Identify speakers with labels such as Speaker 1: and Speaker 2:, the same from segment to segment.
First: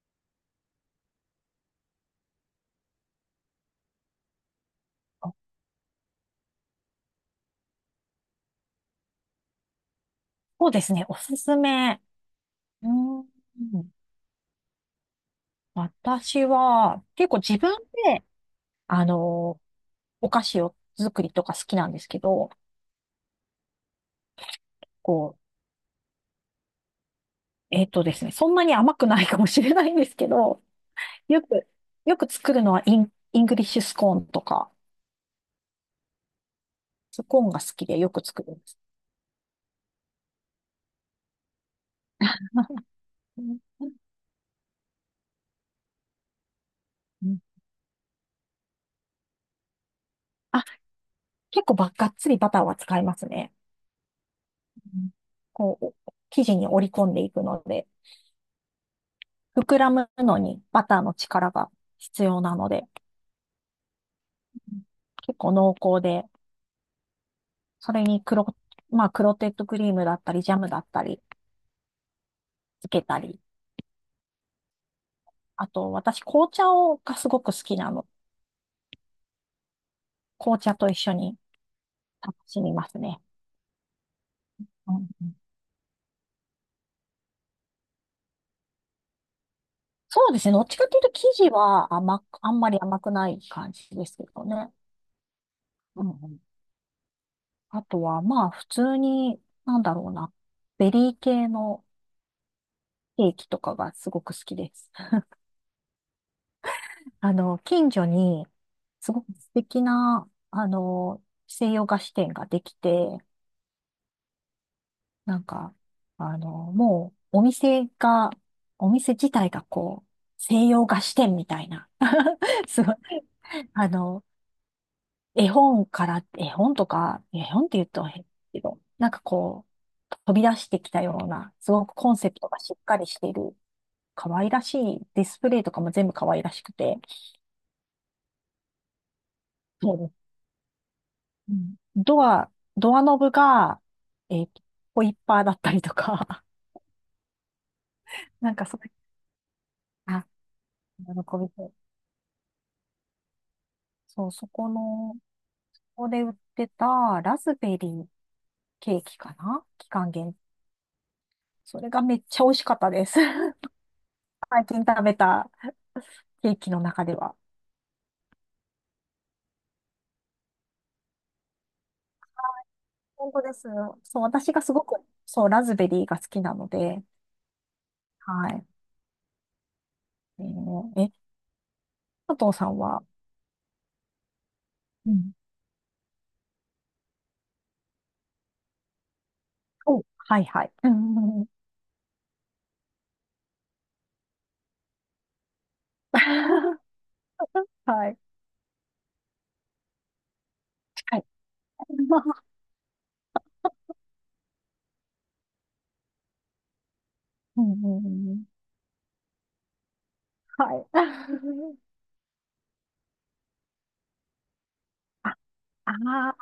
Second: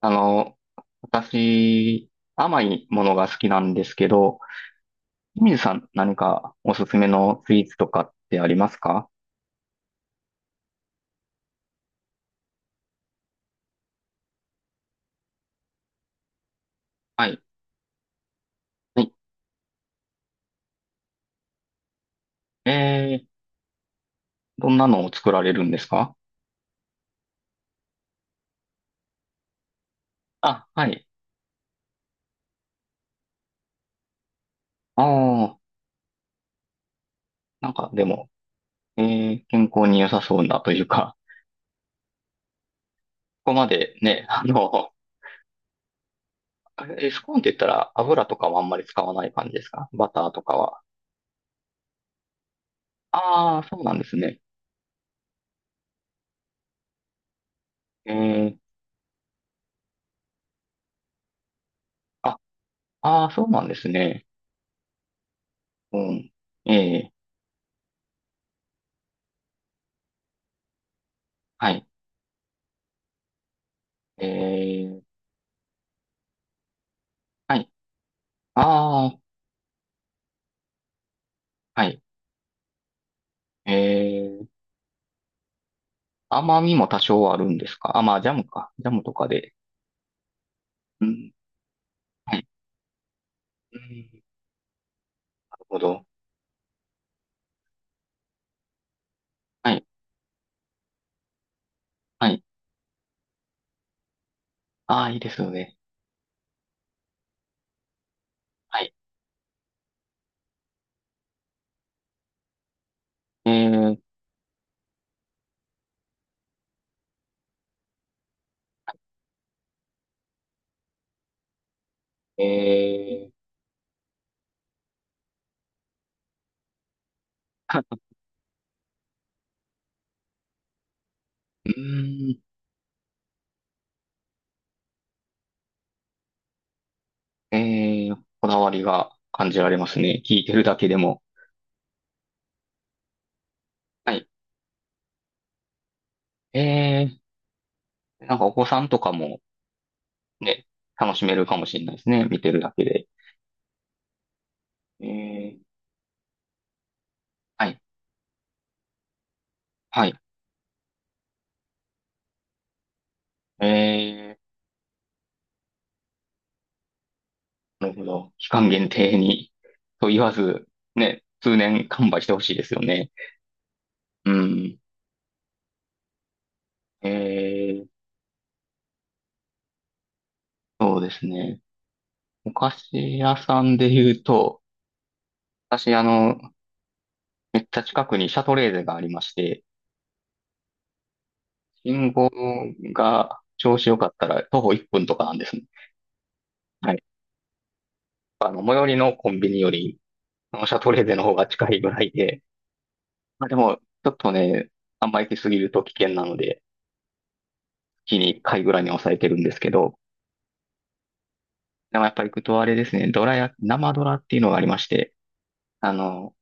Speaker 1: あの、私、甘いものが好きなんですけど、清水さん何かおすすめのスイーツとかってありますか？
Speaker 2: そうですね。おすすめ。うーん。私は、
Speaker 1: は
Speaker 2: 結構
Speaker 1: い。
Speaker 2: 自分で、
Speaker 1: は
Speaker 2: あ
Speaker 1: い。
Speaker 2: の、お菓子を作りとか好きなんですけど、
Speaker 1: えー、どんなのを
Speaker 2: こ
Speaker 1: 作られるんですか？
Speaker 2: えっとですね、そんなに甘くないかもしれないんですけど、
Speaker 1: あ、はい。
Speaker 2: よく、よく作るのはイングリッシュスコーンとか、
Speaker 1: ああ、
Speaker 2: スコーンが好
Speaker 1: なん
Speaker 2: き
Speaker 1: か
Speaker 2: で
Speaker 1: で
Speaker 2: よく
Speaker 1: も、
Speaker 2: 作るんです。
Speaker 1: 健康に良さそうなというか、
Speaker 2: う
Speaker 1: ここ
Speaker 2: ん
Speaker 1: までね、ス
Speaker 2: う
Speaker 1: コーン
Speaker 2: ん。
Speaker 1: って言ったら油とかはあんまり使わない感じですか？バターとか
Speaker 2: あ、
Speaker 1: は。
Speaker 2: 結構がっつりバターは使いますね。
Speaker 1: ああ、そうなんですね。
Speaker 2: うん。こう、お生地に折り込んでいくので、
Speaker 1: えー、
Speaker 2: 膨らむのにバターの力が必
Speaker 1: あ、
Speaker 2: 要なので、
Speaker 1: ああ、そうなんですね。
Speaker 2: 結構濃
Speaker 1: う
Speaker 2: 厚で、
Speaker 1: ん。ええ、
Speaker 2: それにまあ、クロテッドクリームだったり、ジャムだったり、
Speaker 1: はい。
Speaker 2: つけたり。
Speaker 1: えー、
Speaker 2: あと、私、紅茶をがすごく好
Speaker 1: はい。
Speaker 2: きなの。
Speaker 1: ああ、
Speaker 2: 紅茶と一緒に
Speaker 1: はい。
Speaker 2: 楽しみますね。
Speaker 1: えー、
Speaker 2: うんうん。
Speaker 1: 甘みも多少あるんですか？あ、まあ、ジャムか。ジャムとかで。
Speaker 2: そうですね。どっちかという
Speaker 1: う
Speaker 2: と、生
Speaker 1: ん。
Speaker 2: 地は
Speaker 1: はい。
Speaker 2: あんまり甘くない感
Speaker 1: う
Speaker 2: じです
Speaker 1: ん。
Speaker 2: けどね。
Speaker 1: なるほど。
Speaker 2: うんうん。あとは、まあ、普通に、
Speaker 1: は
Speaker 2: なん
Speaker 1: い。
Speaker 2: だろうな。ベリー系の
Speaker 1: はい。
Speaker 2: ケーキとかがすごく好きです。
Speaker 1: ああ、いいですよね。
Speaker 2: 近所に、
Speaker 1: はい。
Speaker 2: すごく素敵な、西洋菓子店ができて、
Speaker 1: え
Speaker 2: なんか、もう、お店自体がこう、西洋菓子店みたいな、
Speaker 1: ー、
Speaker 2: すごい、
Speaker 1: えー、
Speaker 2: あの、絵本とか、絵本って言うと 変だけど、なんかこう、飛び出してきたような、
Speaker 1: う
Speaker 2: すごくコンセ
Speaker 1: ーん。
Speaker 2: プトがしっかりしている、可愛らしいディスプレイとかも全部可愛らしくて、
Speaker 1: こだわりが感じられますね。聞いてるだけでも。
Speaker 2: うん。ドアノブが、
Speaker 1: はい。
Speaker 2: えっと、ホイッパーだったりとか、
Speaker 1: えー、なんか
Speaker 2: な
Speaker 1: お
Speaker 2: ん
Speaker 1: 子
Speaker 2: かそ
Speaker 1: さん
Speaker 2: れ、
Speaker 1: とかも
Speaker 2: あ、
Speaker 1: ね、
Speaker 2: 喜
Speaker 1: 楽しめる
Speaker 2: び
Speaker 1: か
Speaker 2: そ
Speaker 1: も
Speaker 2: う。
Speaker 1: しれないですね。見てるだけで。
Speaker 2: そう、そこ
Speaker 1: え
Speaker 2: の、こ
Speaker 1: ー、
Speaker 2: こで売ってたラズ
Speaker 1: は
Speaker 2: ベ
Speaker 1: い。
Speaker 2: リーケーキかな、期
Speaker 1: は
Speaker 2: 間
Speaker 1: い。
Speaker 2: 限定。それがめっちゃ美味しかったです。
Speaker 1: えー
Speaker 2: 最近食べたケーキの中では。
Speaker 1: なるほど。期間限定に、と言わず、ね、通年完売してほしいですよね。
Speaker 2: 本当です。そう、
Speaker 1: う
Speaker 2: 私がす
Speaker 1: ん。
Speaker 2: ごく、そう、ラズベリーが好きなので、
Speaker 1: えー、
Speaker 2: はい。え
Speaker 1: そう
Speaker 2: ー、
Speaker 1: で
Speaker 2: え、
Speaker 1: すね。
Speaker 2: 佐
Speaker 1: お
Speaker 2: 藤さ
Speaker 1: 菓
Speaker 2: んは、
Speaker 1: 子屋さんで言うと、
Speaker 2: うん。
Speaker 1: 私、めっちゃ近くにシャトレーゼがありまして、
Speaker 2: お、はいはい。うんうんうん。
Speaker 1: 信号が調子良かったら徒歩1分とかなんですね。は い。
Speaker 2: はい。
Speaker 1: 最寄りのコンビニより、あのシャトレーゼ
Speaker 2: 近
Speaker 1: の
Speaker 2: い。
Speaker 1: 方が近いぐらいで、まあでも、ちょっとね、あんま行きすぎると危険なので、
Speaker 2: うんうんう
Speaker 1: 月に
Speaker 2: んう
Speaker 1: 1
Speaker 2: ん。
Speaker 1: 回ぐらいに抑えてるんですけど、
Speaker 2: はい。
Speaker 1: でもやっぱり行くとあれですね、ドラや生ドラっていうのがありまして、
Speaker 2: あ、
Speaker 1: あ
Speaker 2: あ
Speaker 1: の、
Speaker 2: あ、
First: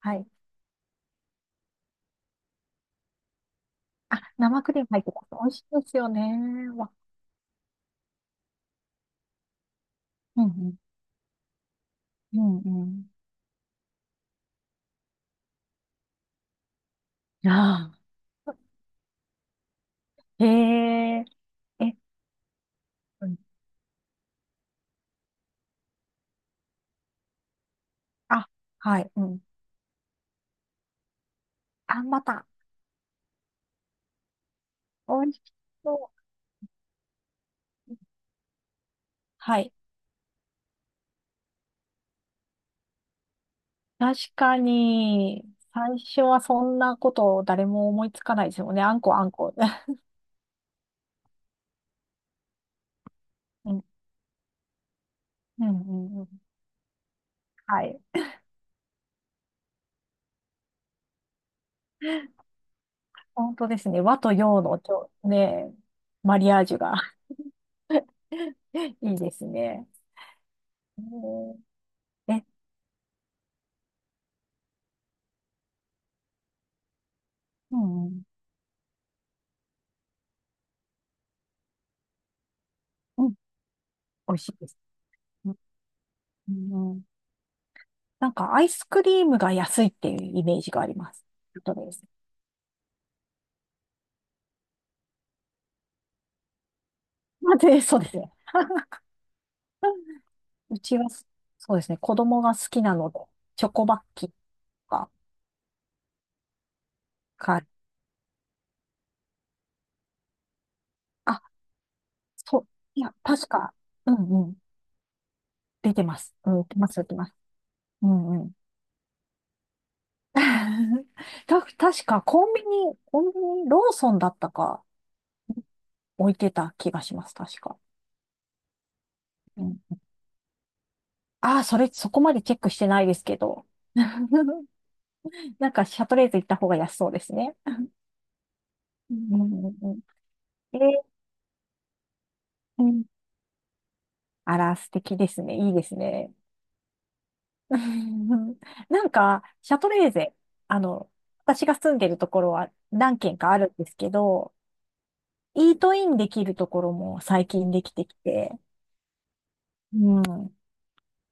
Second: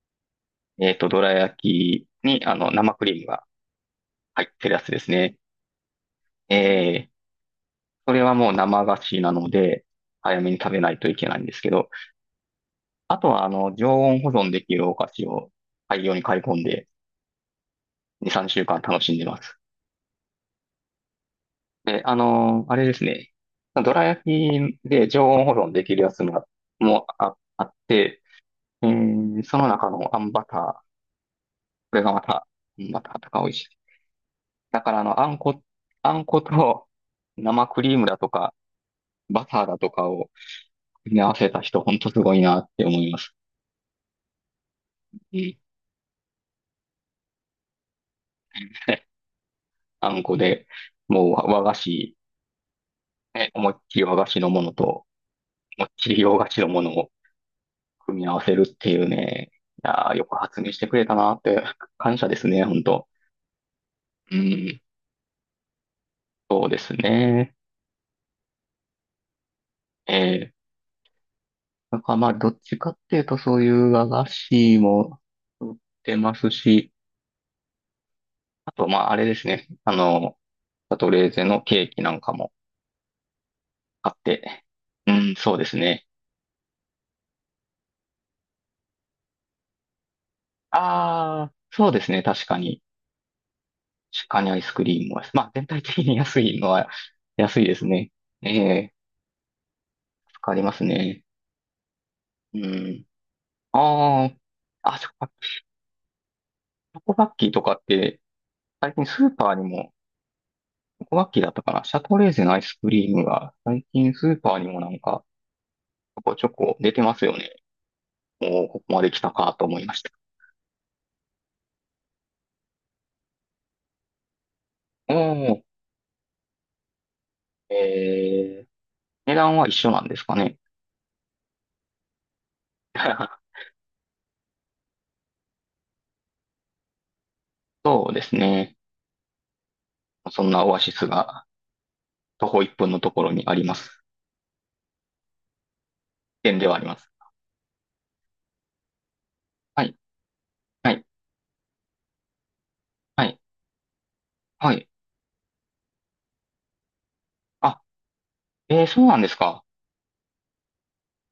Speaker 2: はい。
Speaker 1: ドラ焼きに、生クリームが
Speaker 2: あ、
Speaker 1: 入っ
Speaker 2: 生
Speaker 1: て
Speaker 2: ク
Speaker 1: るや
Speaker 2: リー
Speaker 1: つ
Speaker 2: ム
Speaker 1: で
Speaker 2: 入っ
Speaker 1: す
Speaker 2: てます。
Speaker 1: ね。
Speaker 2: 美味しいですよね。わ、
Speaker 1: えー、それはもう生菓子なので、早
Speaker 2: うんう
Speaker 1: めに食
Speaker 2: ん。
Speaker 1: べないといけないんですけど、
Speaker 2: うんうん。
Speaker 1: あとは、常温保存できるお菓子を大量に買い込んで、
Speaker 2: あ
Speaker 1: 2、
Speaker 2: あ。
Speaker 1: 3週間楽しんでます。
Speaker 2: へえ、え、
Speaker 1: で、あれです
Speaker 2: う
Speaker 1: ね、
Speaker 2: ん。
Speaker 1: ドラ焼きで常温保存できるやつも、あって、
Speaker 2: あ、はい。うん。
Speaker 1: その中のあんバター、こ
Speaker 2: あ、
Speaker 1: れがま
Speaker 2: ま
Speaker 1: た、
Speaker 2: た。
Speaker 1: あんバターとか美味しい。だから
Speaker 2: 美味しそ
Speaker 1: あんこと生クリ
Speaker 2: う。
Speaker 1: ームだとか、バタ
Speaker 2: は
Speaker 1: ー
Speaker 2: い。
Speaker 1: だとかを組み合わせた人、ほんとすごいなって思います。
Speaker 2: 確か
Speaker 1: う
Speaker 2: に、
Speaker 1: ん。
Speaker 2: 最初はそんなこと誰も思いつかないですよね。あん こあんこ。
Speaker 1: あんこで、もう和和菓子、ね、思い
Speaker 2: う
Speaker 1: っ
Speaker 2: ん。
Speaker 1: きり和菓子のものと、
Speaker 2: うん
Speaker 1: もっ
Speaker 2: う
Speaker 1: ちり
Speaker 2: んうん。
Speaker 1: 洋菓子のものを
Speaker 2: はい。
Speaker 1: 組み合わせるっていうね、いやーよく発明してくれたなって、感謝ですね、ほんと。
Speaker 2: 本当ですね。和と
Speaker 1: う
Speaker 2: 洋の
Speaker 1: ん、
Speaker 2: ね、マリアー
Speaker 1: そう
Speaker 2: ジ
Speaker 1: で
Speaker 2: ュ
Speaker 1: す
Speaker 2: が。
Speaker 1: ね。
Speaker 2: いいですね。
Speaker 1: ええ、
Speaker 2: えー
Speaker 1: なんかまあ、
Speaker 2: え、
Speaker 1: どっちかっていうと、そういう和菓子も売ってますし、
Speaker 2: うんうん、
Speaker 1: あとまあ、あれですね。シャトレーゼのケーキなんかも
Speaker 2: うん、
Speaker 1: あっ
Speaker 2: 美味しい
Speaker 1: て。
Speaker 2: です。
Speaker 1: うん、
Speaker 2: う
Speaker 1: そうですね。
Speaker 2: ん、うん。なんかアイスクリームが安いっていうイメージがあります。
Speaker 1: ああ、
Speaker 2: そう
Speaker 1: そう
Speaker 2: で
Speaker 1: で
Speaker 2: す。
Speaker 1: すね。確かに。確かにアイスクリームは。まあ、全体的に安いのは
Speaker 2: まあ
Speaker 1: 安いで
Speaker 2: で、
Speaker 1: す
Speaker 2: そうで
Speaker 1: ね。
Speaker 2: すね。
Speaker 1: ええ、助かりま
Speaker 2: う
Speaker 1: す
Speaker 2: ちは、
Speaker 1: ね。
Speaker 2: そうですね、子供が
Speaker 1: う
Speaker 2: 好きな
Speaker 1: ん。
Speaker 2: ので、チョコバッ
Speaker 1: あ
Speaker 2: キーと
Speaker 1: あ、あ、
Speaker 2: か
Speaker 1: チョコバッキーと
Speaker 2: か
Speaker 1: かって、最近スーパーにも、チョコバッキ
Speaker 2: あ、
Speaker 1: ーだったかな。シャトレーゼのア
Speaker 2: そ
Speaker 1: イ
Speaker 2: う、
Speaker 1: スク
Speaker 2: い
Speaker 1: リ
Speaker 2: や、
Speaker 1: ーム
Speaker 2: 確
Speaker 1: が、
Speaker 2: か、
Speaker 1: 最
Speaker 2: う
Speaker 1: 近スー
Speaker 2: んう
Speaker 1: パ
Speaker 2: ん、
Speaker 1: ーにもなんか、
Speaker 2: 出てま
Speaker 1: ちょ
Speaker 2: す。
Speaker 1: こちょ
Speaker 2: うん、出て
Speaker 1: こ
Speaker 2: ま
Speaker 1: 出
Speaker 2: す、
Speaker 1: て
Speaker 2: 出
Speaker 1: ま
Speaker 2: て
Speaker 1: す
Speaker 2: ます。
Speaker 1: よね。
Speaker 2: うんうん。
Speaker 1: おお、ここまで来たかと思いました。
Speaker 2: 確かコンビニ、ローソンだったか
Speaker 1: おお、
Speaker 2: 置いてた気がします、確か。
Speaker 1: ええ、値段
Speaker 2: う
Speaker 1: は一
Speaker 2: ん。
Speaker 1: 緒なんですかね。
Speaker 2: ああ、そこまでチェックしてないですけ ど。なんか、シャトレーゼ行った方が安そうですね。
Speaker 1: そうですね。
Speaker 2: うんうんうん。
Speaker 1: そんなオ
Speaker 2: え
Speaker 1: アシス
Speaker 2: ー
Speaker 1: が徒歩1
Speaker 2: う
Speaker 1: 分の
Speaker 2: ん。
Speaker 1: ところにあります。
Speaker 2: あら、素敵ですね。いいですね。
Speaker 1: 点ではあります。
Speaker 2: うん。なんか、シャ
Speaker 1: は
Speaker 2: ト
Speaker 1: い、
Speaker 2: レーゼ、あ
Speaker 1: はい、
Speaker 2: の、私が住んでるところは何
Speaker 1: は
Speaker 2: 軒
Speaker 1: い、
Speaker 2: かあるんですけど、
Speaker 1: はい。
Speaker 2: イートインできるところも最近
Speaker 1: あ、
Speaker 2: できてきて、
Speaker 1: そうなんですか？
Speaker 2: うん、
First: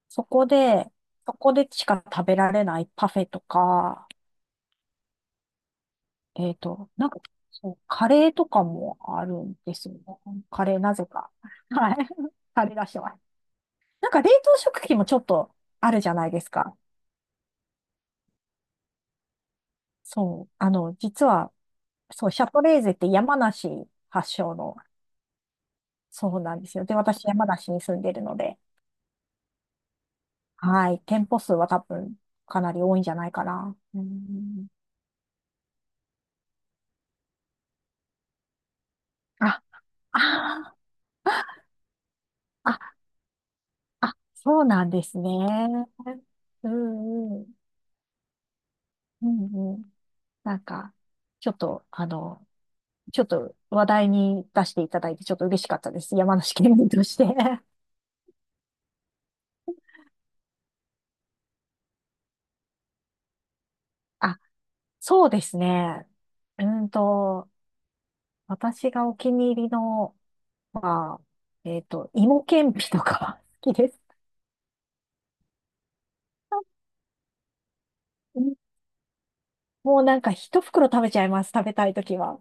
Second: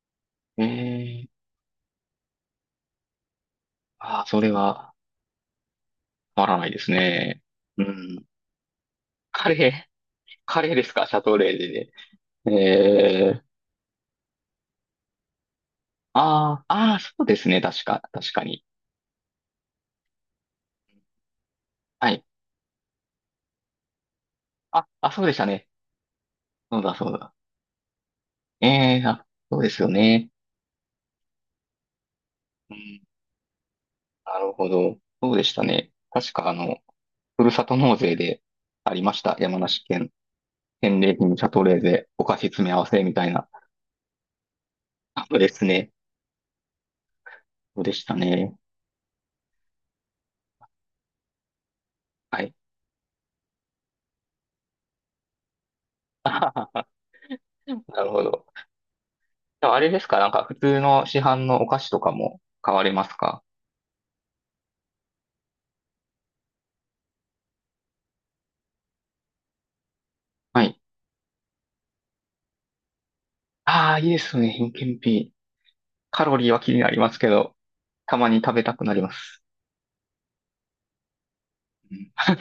Speaker 2: そこ
Speaker 1: え
Speaker 2: で、
Speaker 1: ー、
Speaker 2: そこでしか食べられないパフェとか、
Speaker 1: あー、それは、わわらないです
Speaker 2: なんか、
Speaker 1: ね。
Speaker 2: そう、
Speaker 1: う
Speaker 2: カ
Speaker 1: ん。
Speaker 2: レーとかもある
Speaker 1: カ
Speaker 2: ん
Speaker 1: レ
Speaker 2: ですよね。
Speaker 1: ー、カ
Speaker 2: カ
Speaker 1: レー
Speaker 2: レー
Speaker 1: です
Speaker 2: なぜ
Speaker 1: か？シャ
Speaker 2: か。
Speaker 1: トレーゼ
Speaker 2: は
Speaker 1: で。
Speaker 2: い。カレー出してます。
Speaker 1: えー、
Speaker 2: なんか冷凍食品もちょっとあるじゃないです
Speaker 1: あー、
Speaker 2: か。
Speaker 1: あー、そうですね。確かに。
Speaker 2: そう。実は、
Speaker 1: はい。
Speaker 2: そう、シャトレーゼって山梨発祥の、
Speaker 1: あ、あ、そうでしたね。
Speaker 2: そうなんです
Speaker 1: そう
Speaker 2: よ。で、
Speaker 1: だ、そう
Speaker 2: 私
Speaker 1: だ。
Speaker 2: 山梨に住んでるので、
Speaker 1: あ、そうですよね。
Speaker 2: はい。店舗数は多分かな
Speaker 1: う
Speaker 2: り多い
Speaker 1: ん、
Speaker 2: んじゃないかな。う
Speaker 1: なる
Speaker 2: ん。
Speaker 1: ほど。そうでしたね。確か、ふるさと納税でありました。山
Speaker 2: あ、
Speaker 1: 梨県
Speaker 2: あー、
Speaker 1: 返礼品シャトレーゼお菓子詰め合わ
Speaker 2: あ、
Speaker 1: せみたいな。
Speaker 2: あ、そうなんです
Speaker 1: あ、そうです
Speaker 2: ね。
Speaker 1: ね。
Speaker 2: うんうん。
Speaker 1: そうでしたね。
Speaker 2: うんうん。なんか、ちょっと、あ
Speaker 1: は
Speaker 2: の、
Speaker 1: い。
Speaker 2: ちょっと話題に出していただいて、ちょっと嬉しかったです。山梨県民として。
Speaker 1: なるほど。でもあれですか？なんか普通の市販のお菓子とかも買われますか？
Speaker 2: あ、そうですね。うーんと、私がお気に入りの
Speaker 1: はい。
Speaker 2: は、芋けんぴとか 好きで
Speaker 1: ああ、
Speaker 2: す。
Speaker 1: いいですね。品検品。カロリーは気にな りますけど、たまに
Speaker 2: う
Speaker 1: 食
Speaker 2: ん。
Speaker 1: べたくなります。
Speaker 2: もうなんか一袋食べちゃいます。食べたいとき
Speaker 1: うん。
Speaker 2: は。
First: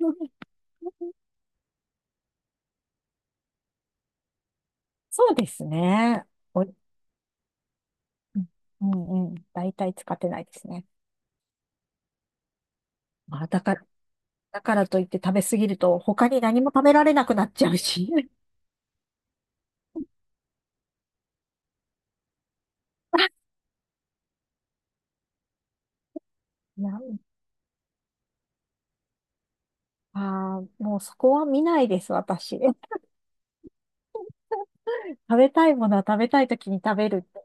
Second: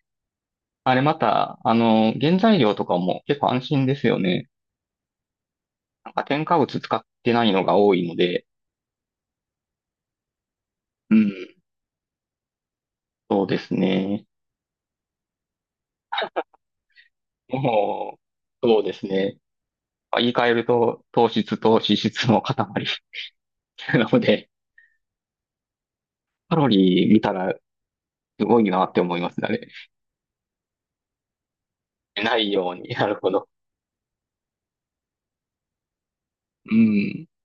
Speaker 1: あれまた、原材料とかも結構安心ですよね。
Speaker 2: そうです
Speaker 1: なんか
Speaker 2: ね。
Speaker 1: 添加
Speaker 2: お、うん
Speaker 1: 物使ってないのが多いので、
Speaker 2: うんうん。大体使ってないですね。
Speaker 1: うん、
Speaker 2: ま
Speaker 1: そう
Speaker 2: あ、
Speaker 1: で
Speaker 2: だ
Speaker 1: す
Speaker 2: から、
Speaker 1: ね。
Speaker 2: だからといって食べ過ぎると他に何も食べられなくなっちゃうし。
Speaker 1: も う、そうですね。言い換えると、糖質と脂質の塊 なので、カロ
Speaker 2: いや、
Speaker 1: リー見たらすごいなって思いますね、あれ。
Speaker 2: もうそこは見ないです、
Speaker 1: ない
Speaker 2: 私。
Speaker 1: ように。なるほど。
Speaker 2: 食べたいものは食べたいとき
Speaker 1: う
Speaker 2: に食べるっ
Speaker 1: ん。
Speaker 2: て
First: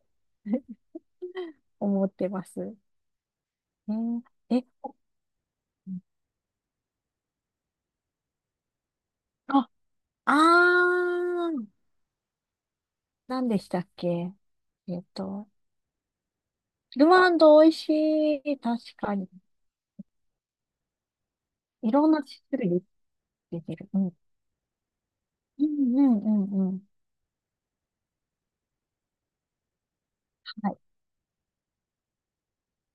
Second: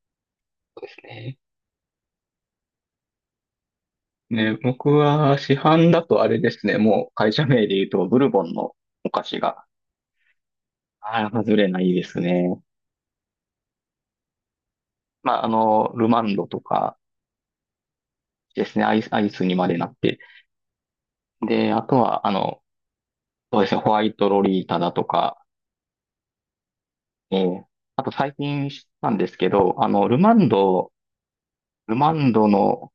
Speaker 1: そうですね。
Speaker 2: 思ってます。えー
Speaker 1: ね、
Speaker 2: え、
Speaker 1: 僕は市販だとあれですね。もう会社名で言うと、ブルボンのお菓子が、
Speaker 2: あ、
Speaker 1: ああ、
Speaker 2: あ
Speaker 1: 外
Speaker 2: ー、
Speaker 1: れないですね。
Speaker 2: 何でしたっけ？えっ
Speaker 1: まあ、
Speaker 2: と、
Speaker 1: ルマンドとか
Speaker 2: ルマンド美味しい。
Speaker 1: です
Speaker 2: 確
Speaker 1: ね。
Speaker 2: か
Speaker 1: ア
Speaker 2: に。
Speaker 1: イスにまでなって。で、あ
Speaker 2: い
Speaker 1: と
Speaker 2: ろんな
Speaker 1: は、
Speaker 2: 種類
Speaker 1: そ
Speaker 2: 出
Speaker 1: うです
Speaker 2: て
Speaker 1: ね。
Speaker 2: る。
Speaker 1: ホ
Speaker 2: う
Speaker 1: ワ
Speaker 2: ん。
Speaker 1: イトロリータだとか、
Speaker 2: うんうんうんうん。
Speaker 1: ええ、あと最近知ったんですけど、
Speaker 2: はい。
Speaker 1: ルマンドの、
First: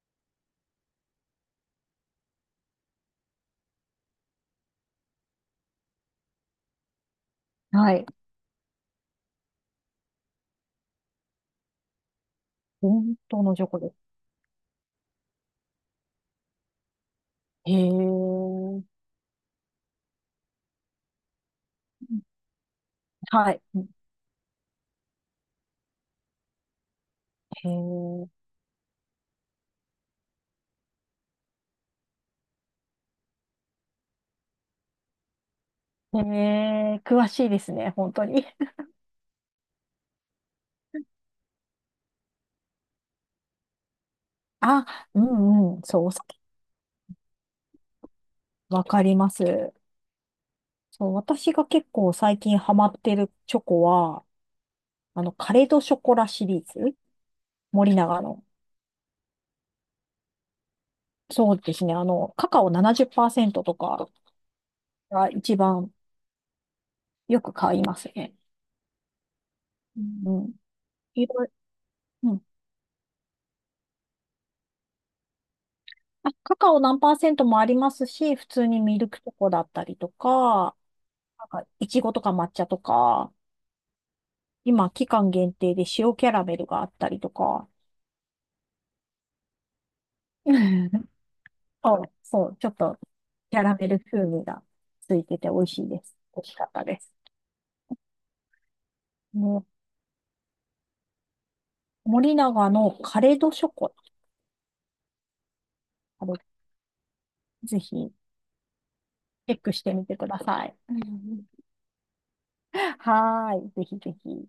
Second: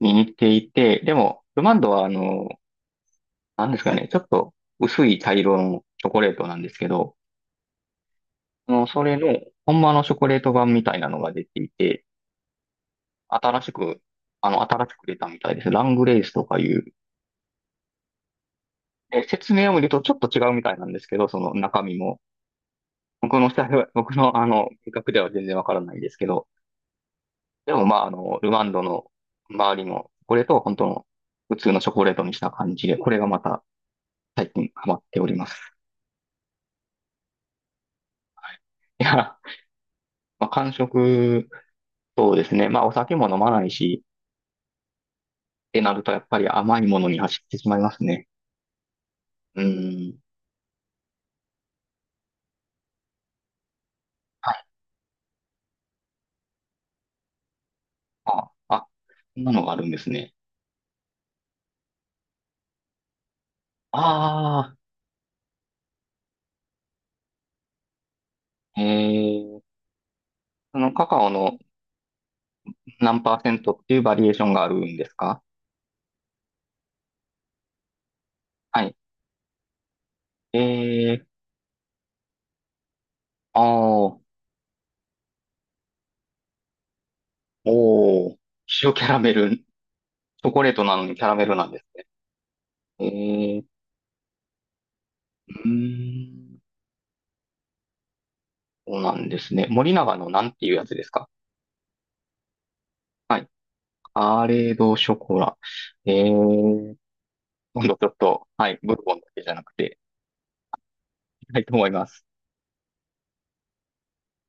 Speaker 1: に似ていて、でも、ルマンドはなんですかね、ちょっと薄い茶色のチョコレートなんですけど、
Speaker 2: はい。
Speaker 1: それの、ほんまのチョコレート版みたいなのが出ていて、
Speaker 2: 本当の
Speaker 1: 新
Speaker 2: チョ
Speaker 1: し
Speaker 2: コで
Speaker 1: く、
Speaker 2: す。
Speaker 1: 新しく出たみたいです。ラングレースとかいう。
Speaker 2: へえ。
Speaker 1: で、説明を見るとちょっと違うみたいなんですけど、その中身も。僕の
Speaker 2: はい。
Speaker 1: 下では、僕の味覚では全然わからないですけど、
Speaker 2: へ
Speaker 1: でもまあ、
Speaker 2: え。
Speaker 1: ルワンドの周りのチョコレートを本当の普通のチョコレートにした感じで、これがまた最近ハマっております。
Speaker 2: へー。詳しいですね、本当に。
Speaker 1: いや、まあ、間食、そうですね。まあ、お酒も飲まないし、
Speaker 2: あ、う
Speaker 1: っ
Speaker 2: んう
Speaker 1: て
Speaker 2: ん。
Speaker 1: な
Speaker 2: そ
Speaker 1: る
Speaker 2: う、お
Speaker 1: とやっ
Speaker 2: 酒、
Speaker 1: ぱり甘いものに走ってしまいますね。
Speaker 2: わかりま
Speaker 1: う
Speaker 2: す。
Speaker 1: ん。
Speaker 2: そう、私が結構最近ハマってるチョコは、
Speaker 1: はい。
Speaker 2: カレ・ド・ショコラシリーズ、森永の。
Speaker 1: あ、あ、こんなのがあるんですね。
Speaker 2: そうですね。カカオ70%とか
Speaker 1: あ
Speaker 2: が一番よく買いますね。
Speaker 1: あ、ー、
Speaker 2: うん、うん。
Speaker 1: そのカカ
Speaker 2: い
Speaker 1: オ
Speaker 2: ろい
Speaker 1: の
Speaker 2: ろ、うん。
Speaker 1: 何パーセントっていうバリエーションがあるんですか？
Speaker 2: あ、カカオ何パーセントもありますし、普通に
Speaker 1: はい。
Speaker 2: ミルクチョコだったりとか、
Speaker 1: えー、
Speaker 2: なんか、いちごとか抹茶とか、
Speaker 1: ああ、
Speaker 2: 今、期間限定で塩キャラメルがあったりとか。
Speaker 1: おー、塩キャラメル。チョコレートなの にキャラメルなんです
Speaker 2: そう、
Speaker 1: ね。
Speaker 2: そう、ちょっと
Speaker 1: え
Speaker 2: キャ
Speaker 1: ー、
Speaker 2: ラメル風味がついてて
Speaker 1: う
Speaker 2: 美味
Speaker 1: ー
Speaker 2: しいです。美味し
Speaker 1: ん。
Speaker 2: かったです。
Speaker 1: そうなんです
Speaker 2: ね、
Speaker 1: ね。森永のなんていうやつですか？
Speaker 2: 森永のカレ
Speaker 1: はい。
Speaker 2: ドショコラ、
Speaker 1: アーレードショコラ。え
Speaker 2: あれ
Speaker 1: ー、
Speaker 2: ぜ
Speaker 1: 今度
Speaker 2: ひ
Speaker 1: ちょっ
Speaker 2: チ
Speaker 1: と、はい、ブルボンだけじゃ
Speaker 2: ェッ
Speaker 1: な
Speaker 2: ク
Speaker 1: く
Speaker 2: して
Speaker 1: て、
Speaker 2: みてください。
Speaker 1: い きたいと思います。
Speaker 2: はーい、ぜひぜひ。